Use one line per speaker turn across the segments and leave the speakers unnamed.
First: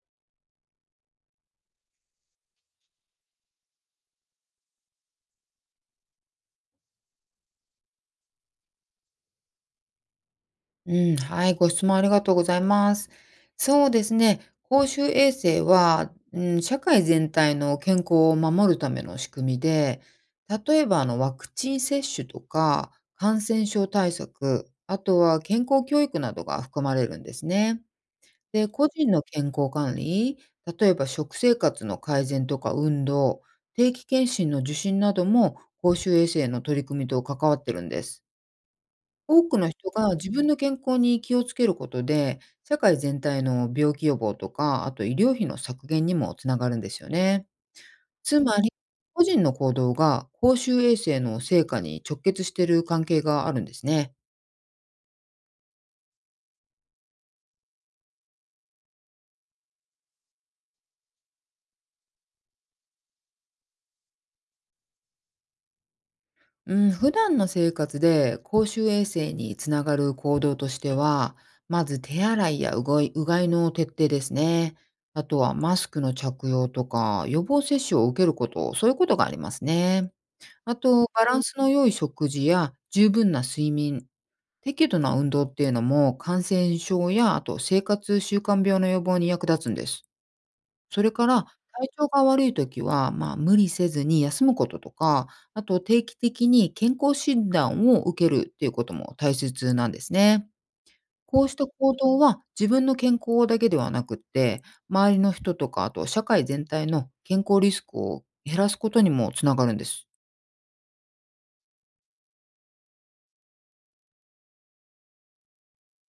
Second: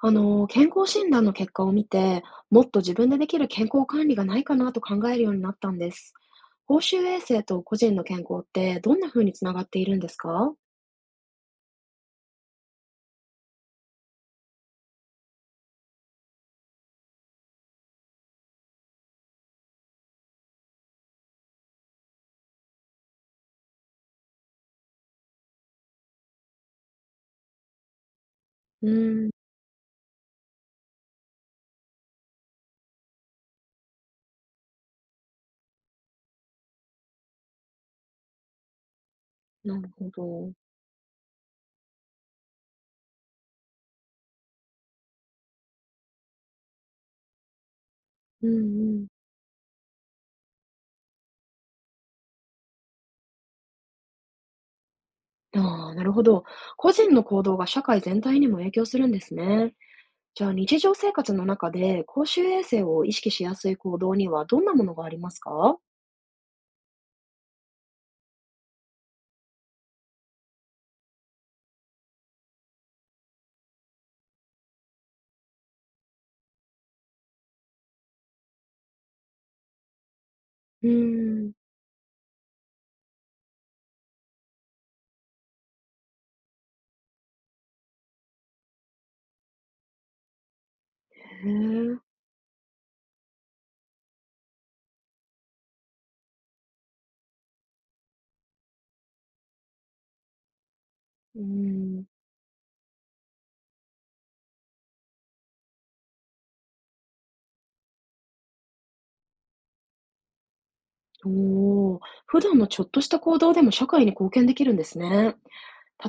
健康診断の結果を見て、もっと自分でできる健康管理がないかなと考えるようになったんです。公衆衛生と個人の健康ってどんな風につながっているんですか？
うん、はい、ご質問ありがとうございます。そうですね、公衆衛生は、社会全体の健康を守るための仕組みで、例えばワクチン接種とか感染症対策、あとは健康教育などが含まれるんですね。で、
う
個人の
ーん、
健康管理、例えば食生活の改善とか運動、定期検診の受診なども公衆衛生の取り組みと関わってるんです。多くの
なる
人
ほ
が自分
ど。
の健康に気をつけることで、社会全体の病気予防とか、あと医療費の削減にもつながるんですよね。つ
う
まり、
んうん。
個人の行動が公衆衛生の成果に直結している関係があるんですね。
ああ、なるほど。個人の行動が社会全体にも影響するんですね。じゃあ日常生活の中で公衆衛生を意識しやすい行動にはどんなものがありますか？
うん、普段の生活で公衆衛生につながる行動としては、まず手洗いやうがいの徹底ですね。あとはマスクの着用とか、予防接種を受けること、そういうことがありますね。あ
う
と、バラン
ーん。
スの良い食事や十分な睡眠、適度な運動っていうのも感染症やあと生活習慣病の予防に役立つんです。それから
へ
体
え。
調が悪い時は、無理せずに休むこととか、あと定期的に健康診断を受けるっていうことも大切なんですね。
うー
こうした行
ん。
動は自分の健康だけではなくって、周りの人とか、あと社会全体の健康リスクを減らすことにもつながるんです。
おお、普段のちょっとした行動でも社会に貢献できるんですね。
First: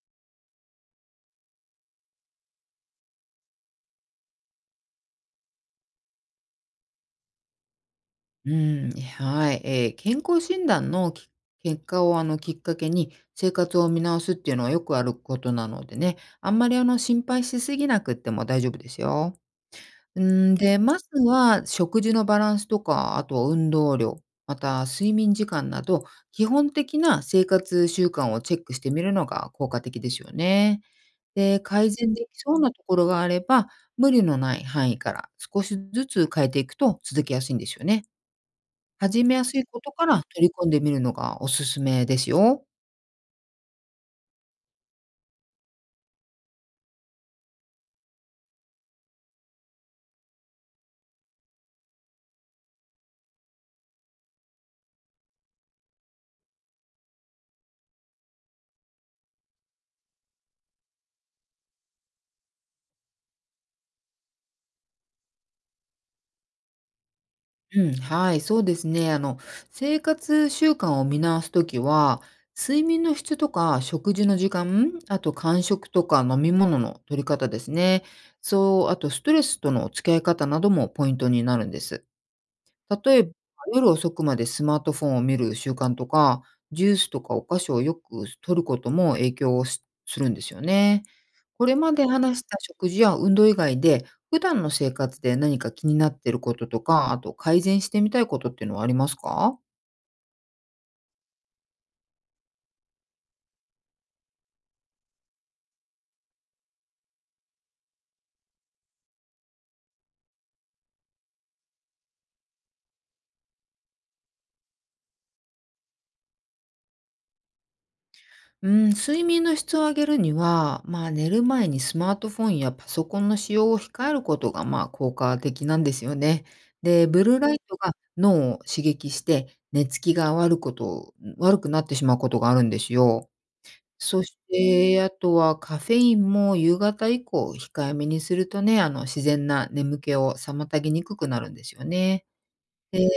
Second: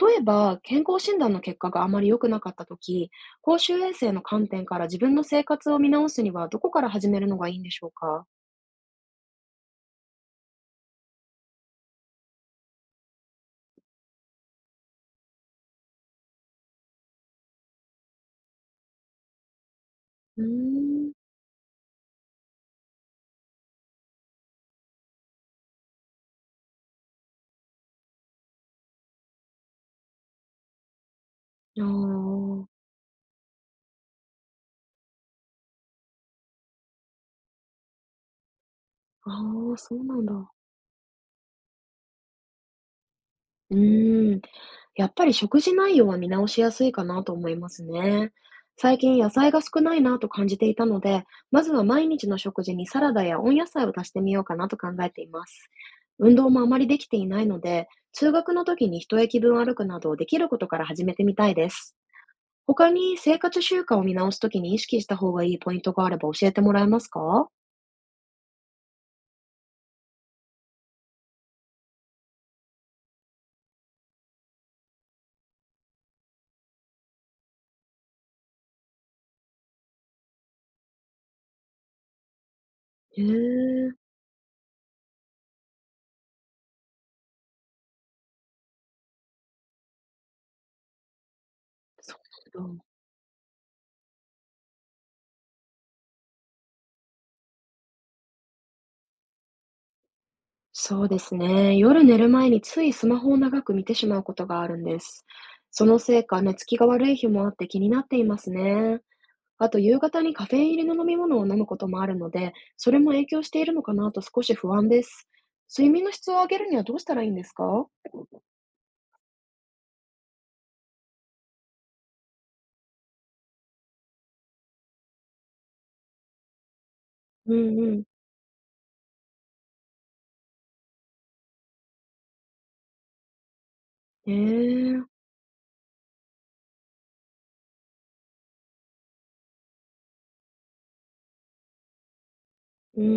例えば、健康診断の結果があまり良くなかったとき、公衆衛生の観点から自分の生活を見直すにはどこから始めるのがいいんでしょうか？
うん、はい、健康診断の結果をきっかけに生活を見直すっていうのはよくあることなのでね、あんまり心配しすぎなくっても大丈夫ですよ。う
うー
で、まず
ん。
は食事のバランスとか、あとは運動量、また睡眠時間など、基本的な生活習慣をチェックしてみるのが効果的ですよね。で、改善でき
あ
そうなところがあれば、無理のない範囲から少しずつ変えていくと続けやすいんですよね。始
あ、
めやすい
ああ、
こと
そう
か
な
ら
んだ。
取り込んでみるのがおすすめですよ。
うーん。やっぱり食事内容は見直しやすいかなと思いますね。最近野菜が少ないなと感じていたので、まずは毎日の食事にサラダや温野菜を足してみようかなと考えています。運動もあまりできていないので、通学の時に一駅分歩くなどできることから始めてみたいです。他に生活習慣を見直すときに意識した方がいいポイントがあれば教えてもらえますか？
うん、はい、そうですね。生活習慣を見直すときは、睡眠の質とか食事の時間、あと間食とか飲み物の取り方ですね。そう、あとストレスとの付き合い方などもポイントになるんです。例
へ
えば、夜
え、
遅くまでスマートフォンを見る習慣とか、ジュースとかお菓子をよく摂ることも影響をするんですよね。これまで
そ
話した
うなんだ。
食事や運動以外で、普段の生活で何か気になっていることとか、あと改善してみたいことっていうのはありますか？
そうですね。夜寝る前についスマホを長く見てしまうことがあるんです。そのせいか寝つきが悪い日もあって気になっていますね。あと夕方にカフェイン入りの飲み物を飲むこともあるので、それも影響しているのかなと少し不安です。睡眠の質を上げるにはどうしたらいいんですか？
うん、睡眠の質を上げるには、寝る前にスマートフォンやパソコンの使用を控えることが、効果的なんですよね。で、ブルーラ
う
イト
んう
が
ん。
脳を刺激して、寝つきが悪こと、悪くなってしまうことがあるんですよ。そ
え
して、
え。
あとはカフェインも夕方以降控えめにするとね、自然な眠気を妨げにくくなるんですよね。で、
う
寝
んう
る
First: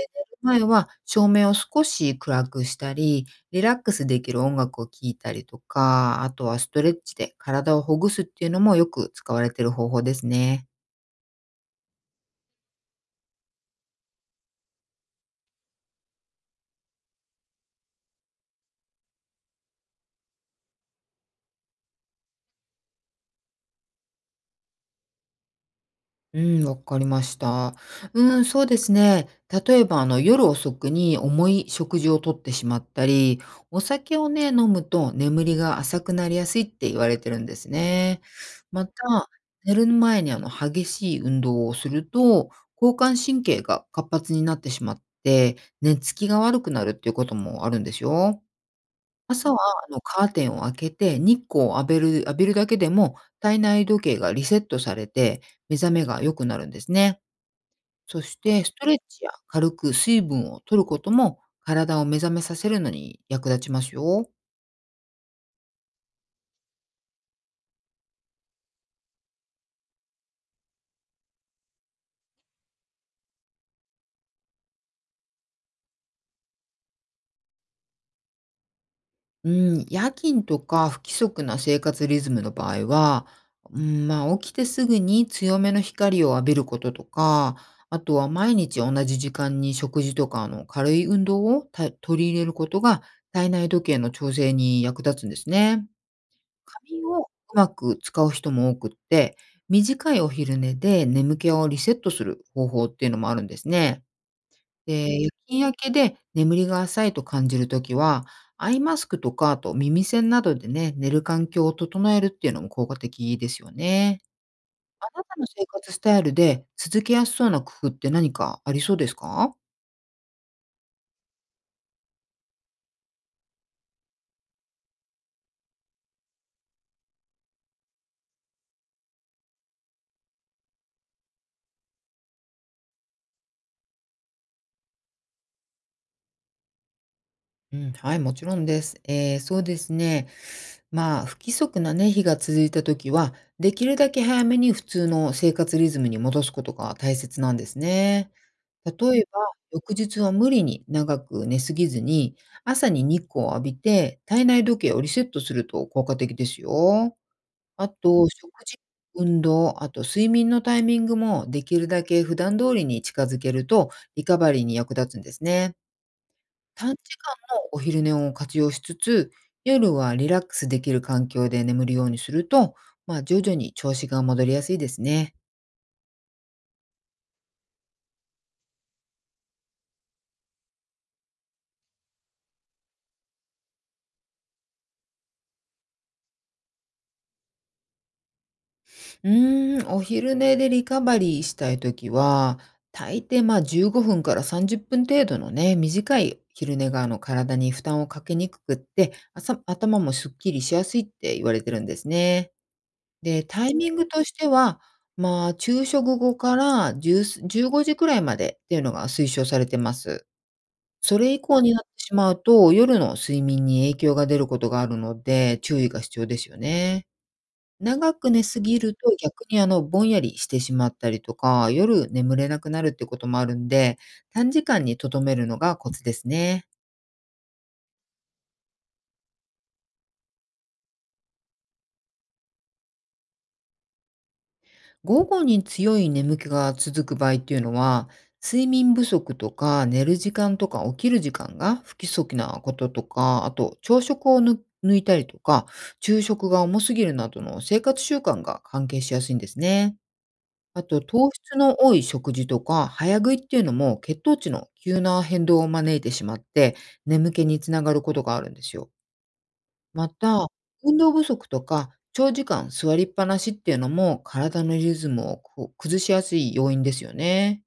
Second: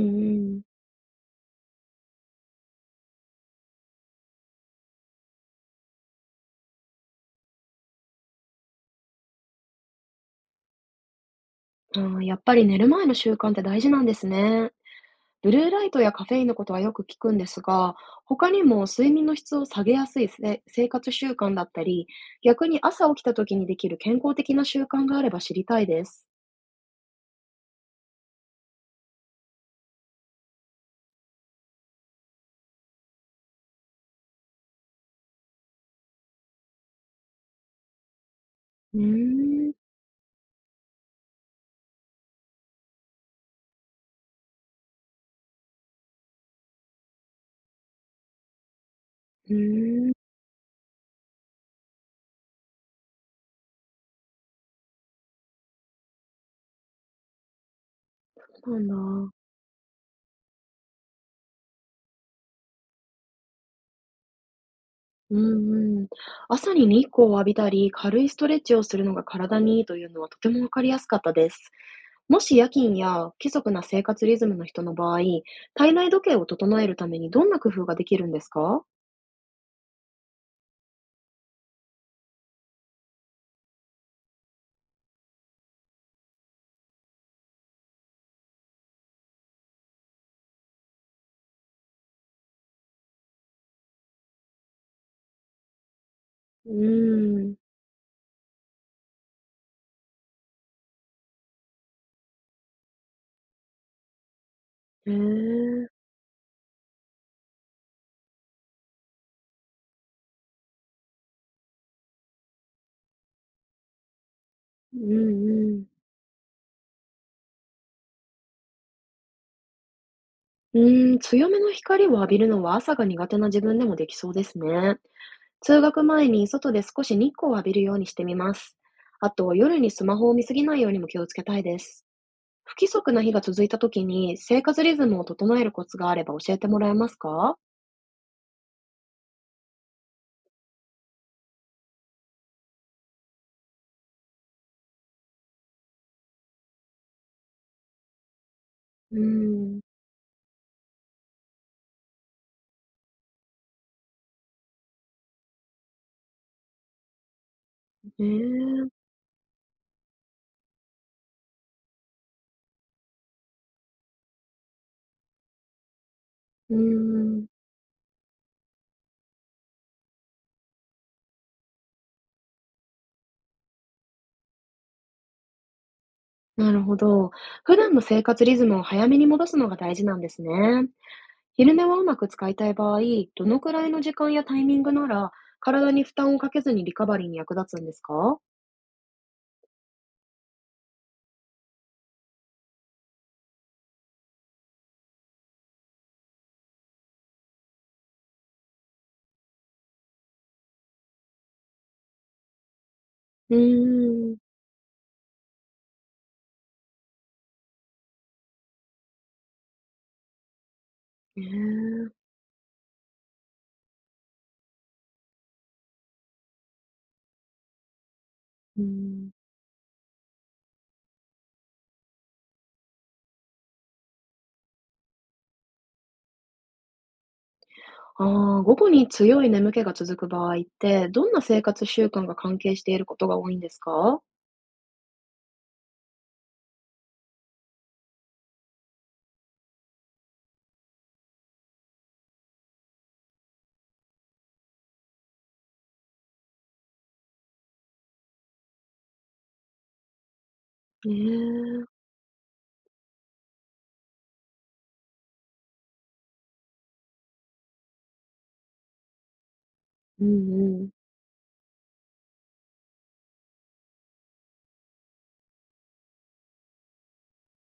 ん。
前は照明を少し暗くしたり、リラックスできる音楽を聴いたりとか、あとはストレッチで体をほぐすっていうのもよく使われてる方法ですね。
ああ、やっぱり寝る前の習慣って大事なんですね。ブルーライトやカフェインのことはよく聞くんですが、他にも睡眠の質を下げやすい生活習慣だったり、逆に朝起きた時にできる健康的な習慣があれば知りたいです。
うん、わかりました。うん、そうですね。例えば、夜遅くに重い食事をとってしまったり、お酒をね、飲むと眠りが浅くなりやすいって言われてるんですね。また、
うーん、
寝る前に激しい運動をすると、交感神経が活発になってしまって、寝つきが悪くなるっていうこともあるんですよ。朝
う
は、
ーん、
カーテンを開けて、日光を浴びるだけでも、体内時計がリセットされて、目覚めが良くなるんですね。そして、
そ
ス
う
ト
な
レッチ
ん
や
だ。
軽く水分を取ることも、体を目覚めさせるのに役立ちますよ。
うんうん。朝に日光を浴びたり、軽いストレッチをするのが体にいいというのはとてもわかりやすかったです。もし夜勤や不規則な生活リズムの人の場合、体内時計を整えるためにどんな工夫ができるんですか？
うん、夜勤とか不規則な生活リズムの場合は、起きてすぐに強めの光を浴びることとか、あとは毎日同じ時間に食事とか軽い運動を取り入れることが体内時計の調整に役立つんですね。
う
髪を
ーん。
うまく使う人も多くって、短いお昼寝で眠気をリセットする方法っていうのもあるんですね。
へ
で、夜勤明
え。
けで眠りが浅いと感じるときは、アイマスクとか、あと耳栓などでね、寝る環境を整えるっていうのも効果的ですよね。
う
あなたの
ん
生
うん。
活スタイルで続けやすそうな工夫って何かありそうですか？
うーん、強めの光を浴びるのは朝が苦手な自分でもできそうですね。通学前に外で少し日光を浴びるようにしてみます。あと、夜にスマホを見すぎないようにも気をつけたいです。不規則な日が続いた時に生活リズムを整えるコツがあれば教えてもらえますか？
うん、はい、もちろんです。ええ、そうですね。不規則なね、日が続いたときは、できるだけ早めに普通の生活リズムに戻すことが大切なんですね。
うー
例えば、
ん、ね
翌日は無理に長く寝すぎずに、朝に日光を浴びて体内時計をリセットすると効果的ですよ。あと、食事、
え。
運動、あと睡眠のタイミングもできるだけ普段通りに近づけると、リカバリーに役立つんですね。
うー
短時間
ん、
のお昼寝を活用しつつ、夜はリラックスできる環境で眠るようにすると、徐々に調子が戻りやすいですね。
なるほど。普段の生活リズムを早めに戻すのが大事なんですね。昼寝はうまく使いたい場合、どのくらいの時間やタイミングなら、体に負担をかけずにリカバリーに役立つんですか？
うーん、お昼寝でリカバリーしたいときは、大抵15分から30分程度のね、短い昼寝が体に負担をかけにくくって、頭もすっきりしやすいって言われてるんですね。で、
う
タイミングとし
ーん。
ては、昼食後から15時くらいまでっていうのが推奨されてます。それ以
ね
降になってし
え。
まうと、夜の睡眠に影響が出ることがあるので、注意が必要ですよね。長く寝すぎ
う
ると、
ん。
逆に、ぼんやりしてしまったりとか、夜眠れなくなるってこともあるんで、短時間にとどめるのがコツですね。
ああ、午後に強い眠気が続く場合って、どんな生活習慣が関係していることが多いんですか？
午後に強い眠気が続く場合っていうのは、睡眠不足とか、寝る時間とか起きる時間が不規則なこととか、あと朝食を抜いたりとか、昼食が重すぎるなどの生活習慣が関係しやすいんですね。あと、
ね
糖質の多
え。
い食事とか、早食いっていうのも血糖値の急な変動を招いてしまって、眠気につながることがあるんですよ。ま
う
た、
んうん。
運動不足とか、長時間座りっぱなしっていうのも体のリズムをこう崩しやすい要因ですよね。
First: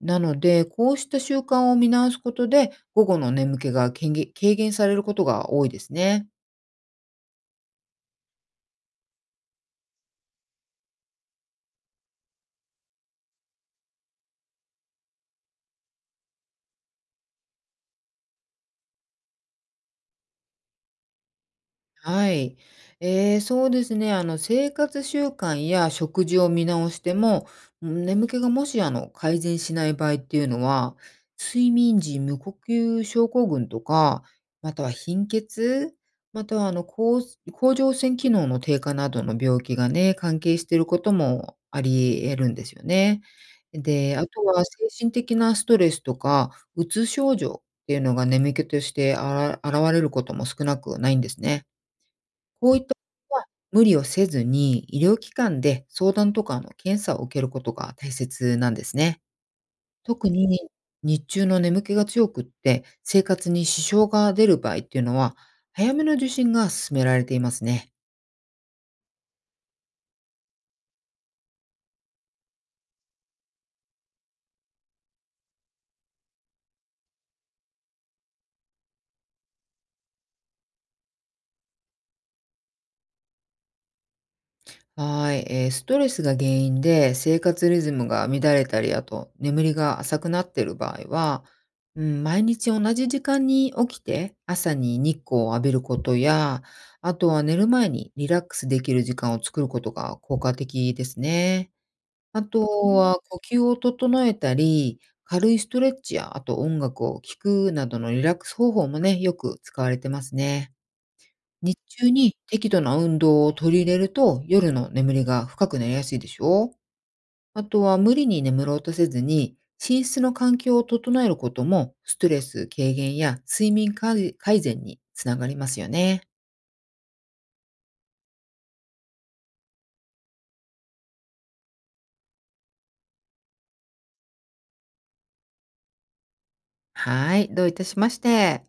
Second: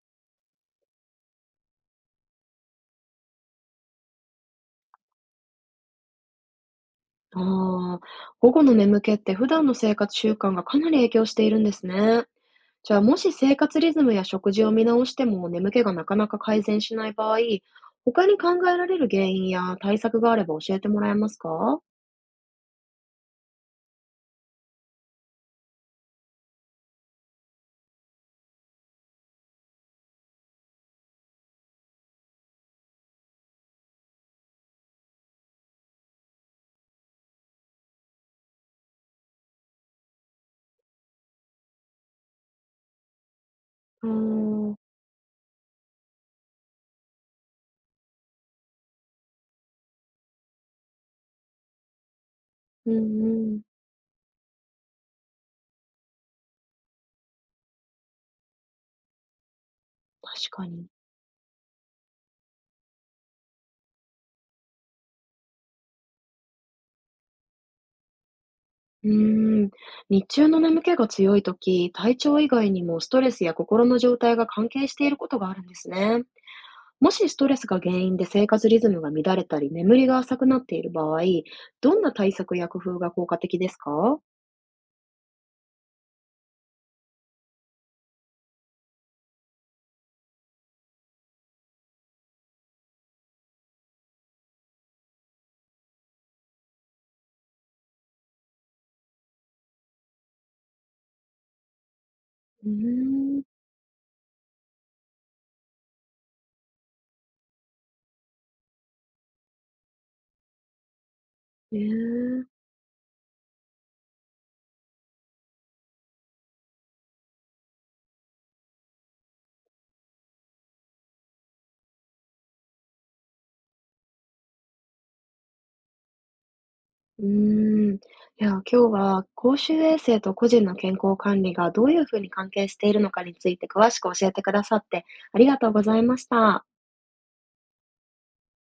なので、こうした習慣を見直すことで、午後の眠気が軽減されることが多いですね。
ああ、午後の眠気って普段の生活習慣がかなり影響しているんですね。じゃあ、もし生活リズムや食事を見直しても眠気がなかなか改善しない場合、他に考えられる原因や対策があれば教えてもらえますか？
はい。そうですね。生活習慣や食事を見直しても、眠気がもし改善しない場合っていうのは、睡眠時無呼吸症候群とか、または貧血、または甲状腺機能の低下などの病気がね、関係していることもあり得るんですよね。
うー
で、あとは精
ん、
神的なストレスとか、うつ症状っていうのが眠気として現れることも少なくないんですね。こういった
う
こ
ん
とは
うん、
無理をせずに、医療機関で相談とか、検査を受けることが大切なんですね。特
確か
に
に。
日中の眠気が強くって、生活に支障が出る場合っていうのは、早めの受診が勧められていますね。
うーん、日中の眠気が強いとき、体調以外にもストレスや心の状態が関係していることがあるんですね。もしストレスが原因で生活リズムが乱れたり、眠りが浅くなっている場合、どんな対策や工夫が効果的ですか？
はい、ストレスが原因で生活リズムが乱れたり、あと眠りが浅くなっている場合は、うん、毎日同じ時間に起きて朝に日光を浴びることや、あとは寝る前にリラックスできる時間を作ることが効果的ですね。あと
うー
は
ん、
呼
ね
吸を整えたり、軽いストレッチや、あと音楽を聴くなどのリラックス方法もね、よく使われてますね。日中に
え。
適度な運動を取り入れると、夜の眠りが深くなりやすいでしょう。あとは無理に眠ろうとせずに、寝室の環境を整えることも、ストレス軽減や睡眠改善につながりますよね。
うーん。いや、今日は公衆衛生と個人の健康管理がどういうふうに関係しているのかについて詳しく教えてくださってありがとうございました。
はい、どういたしまして。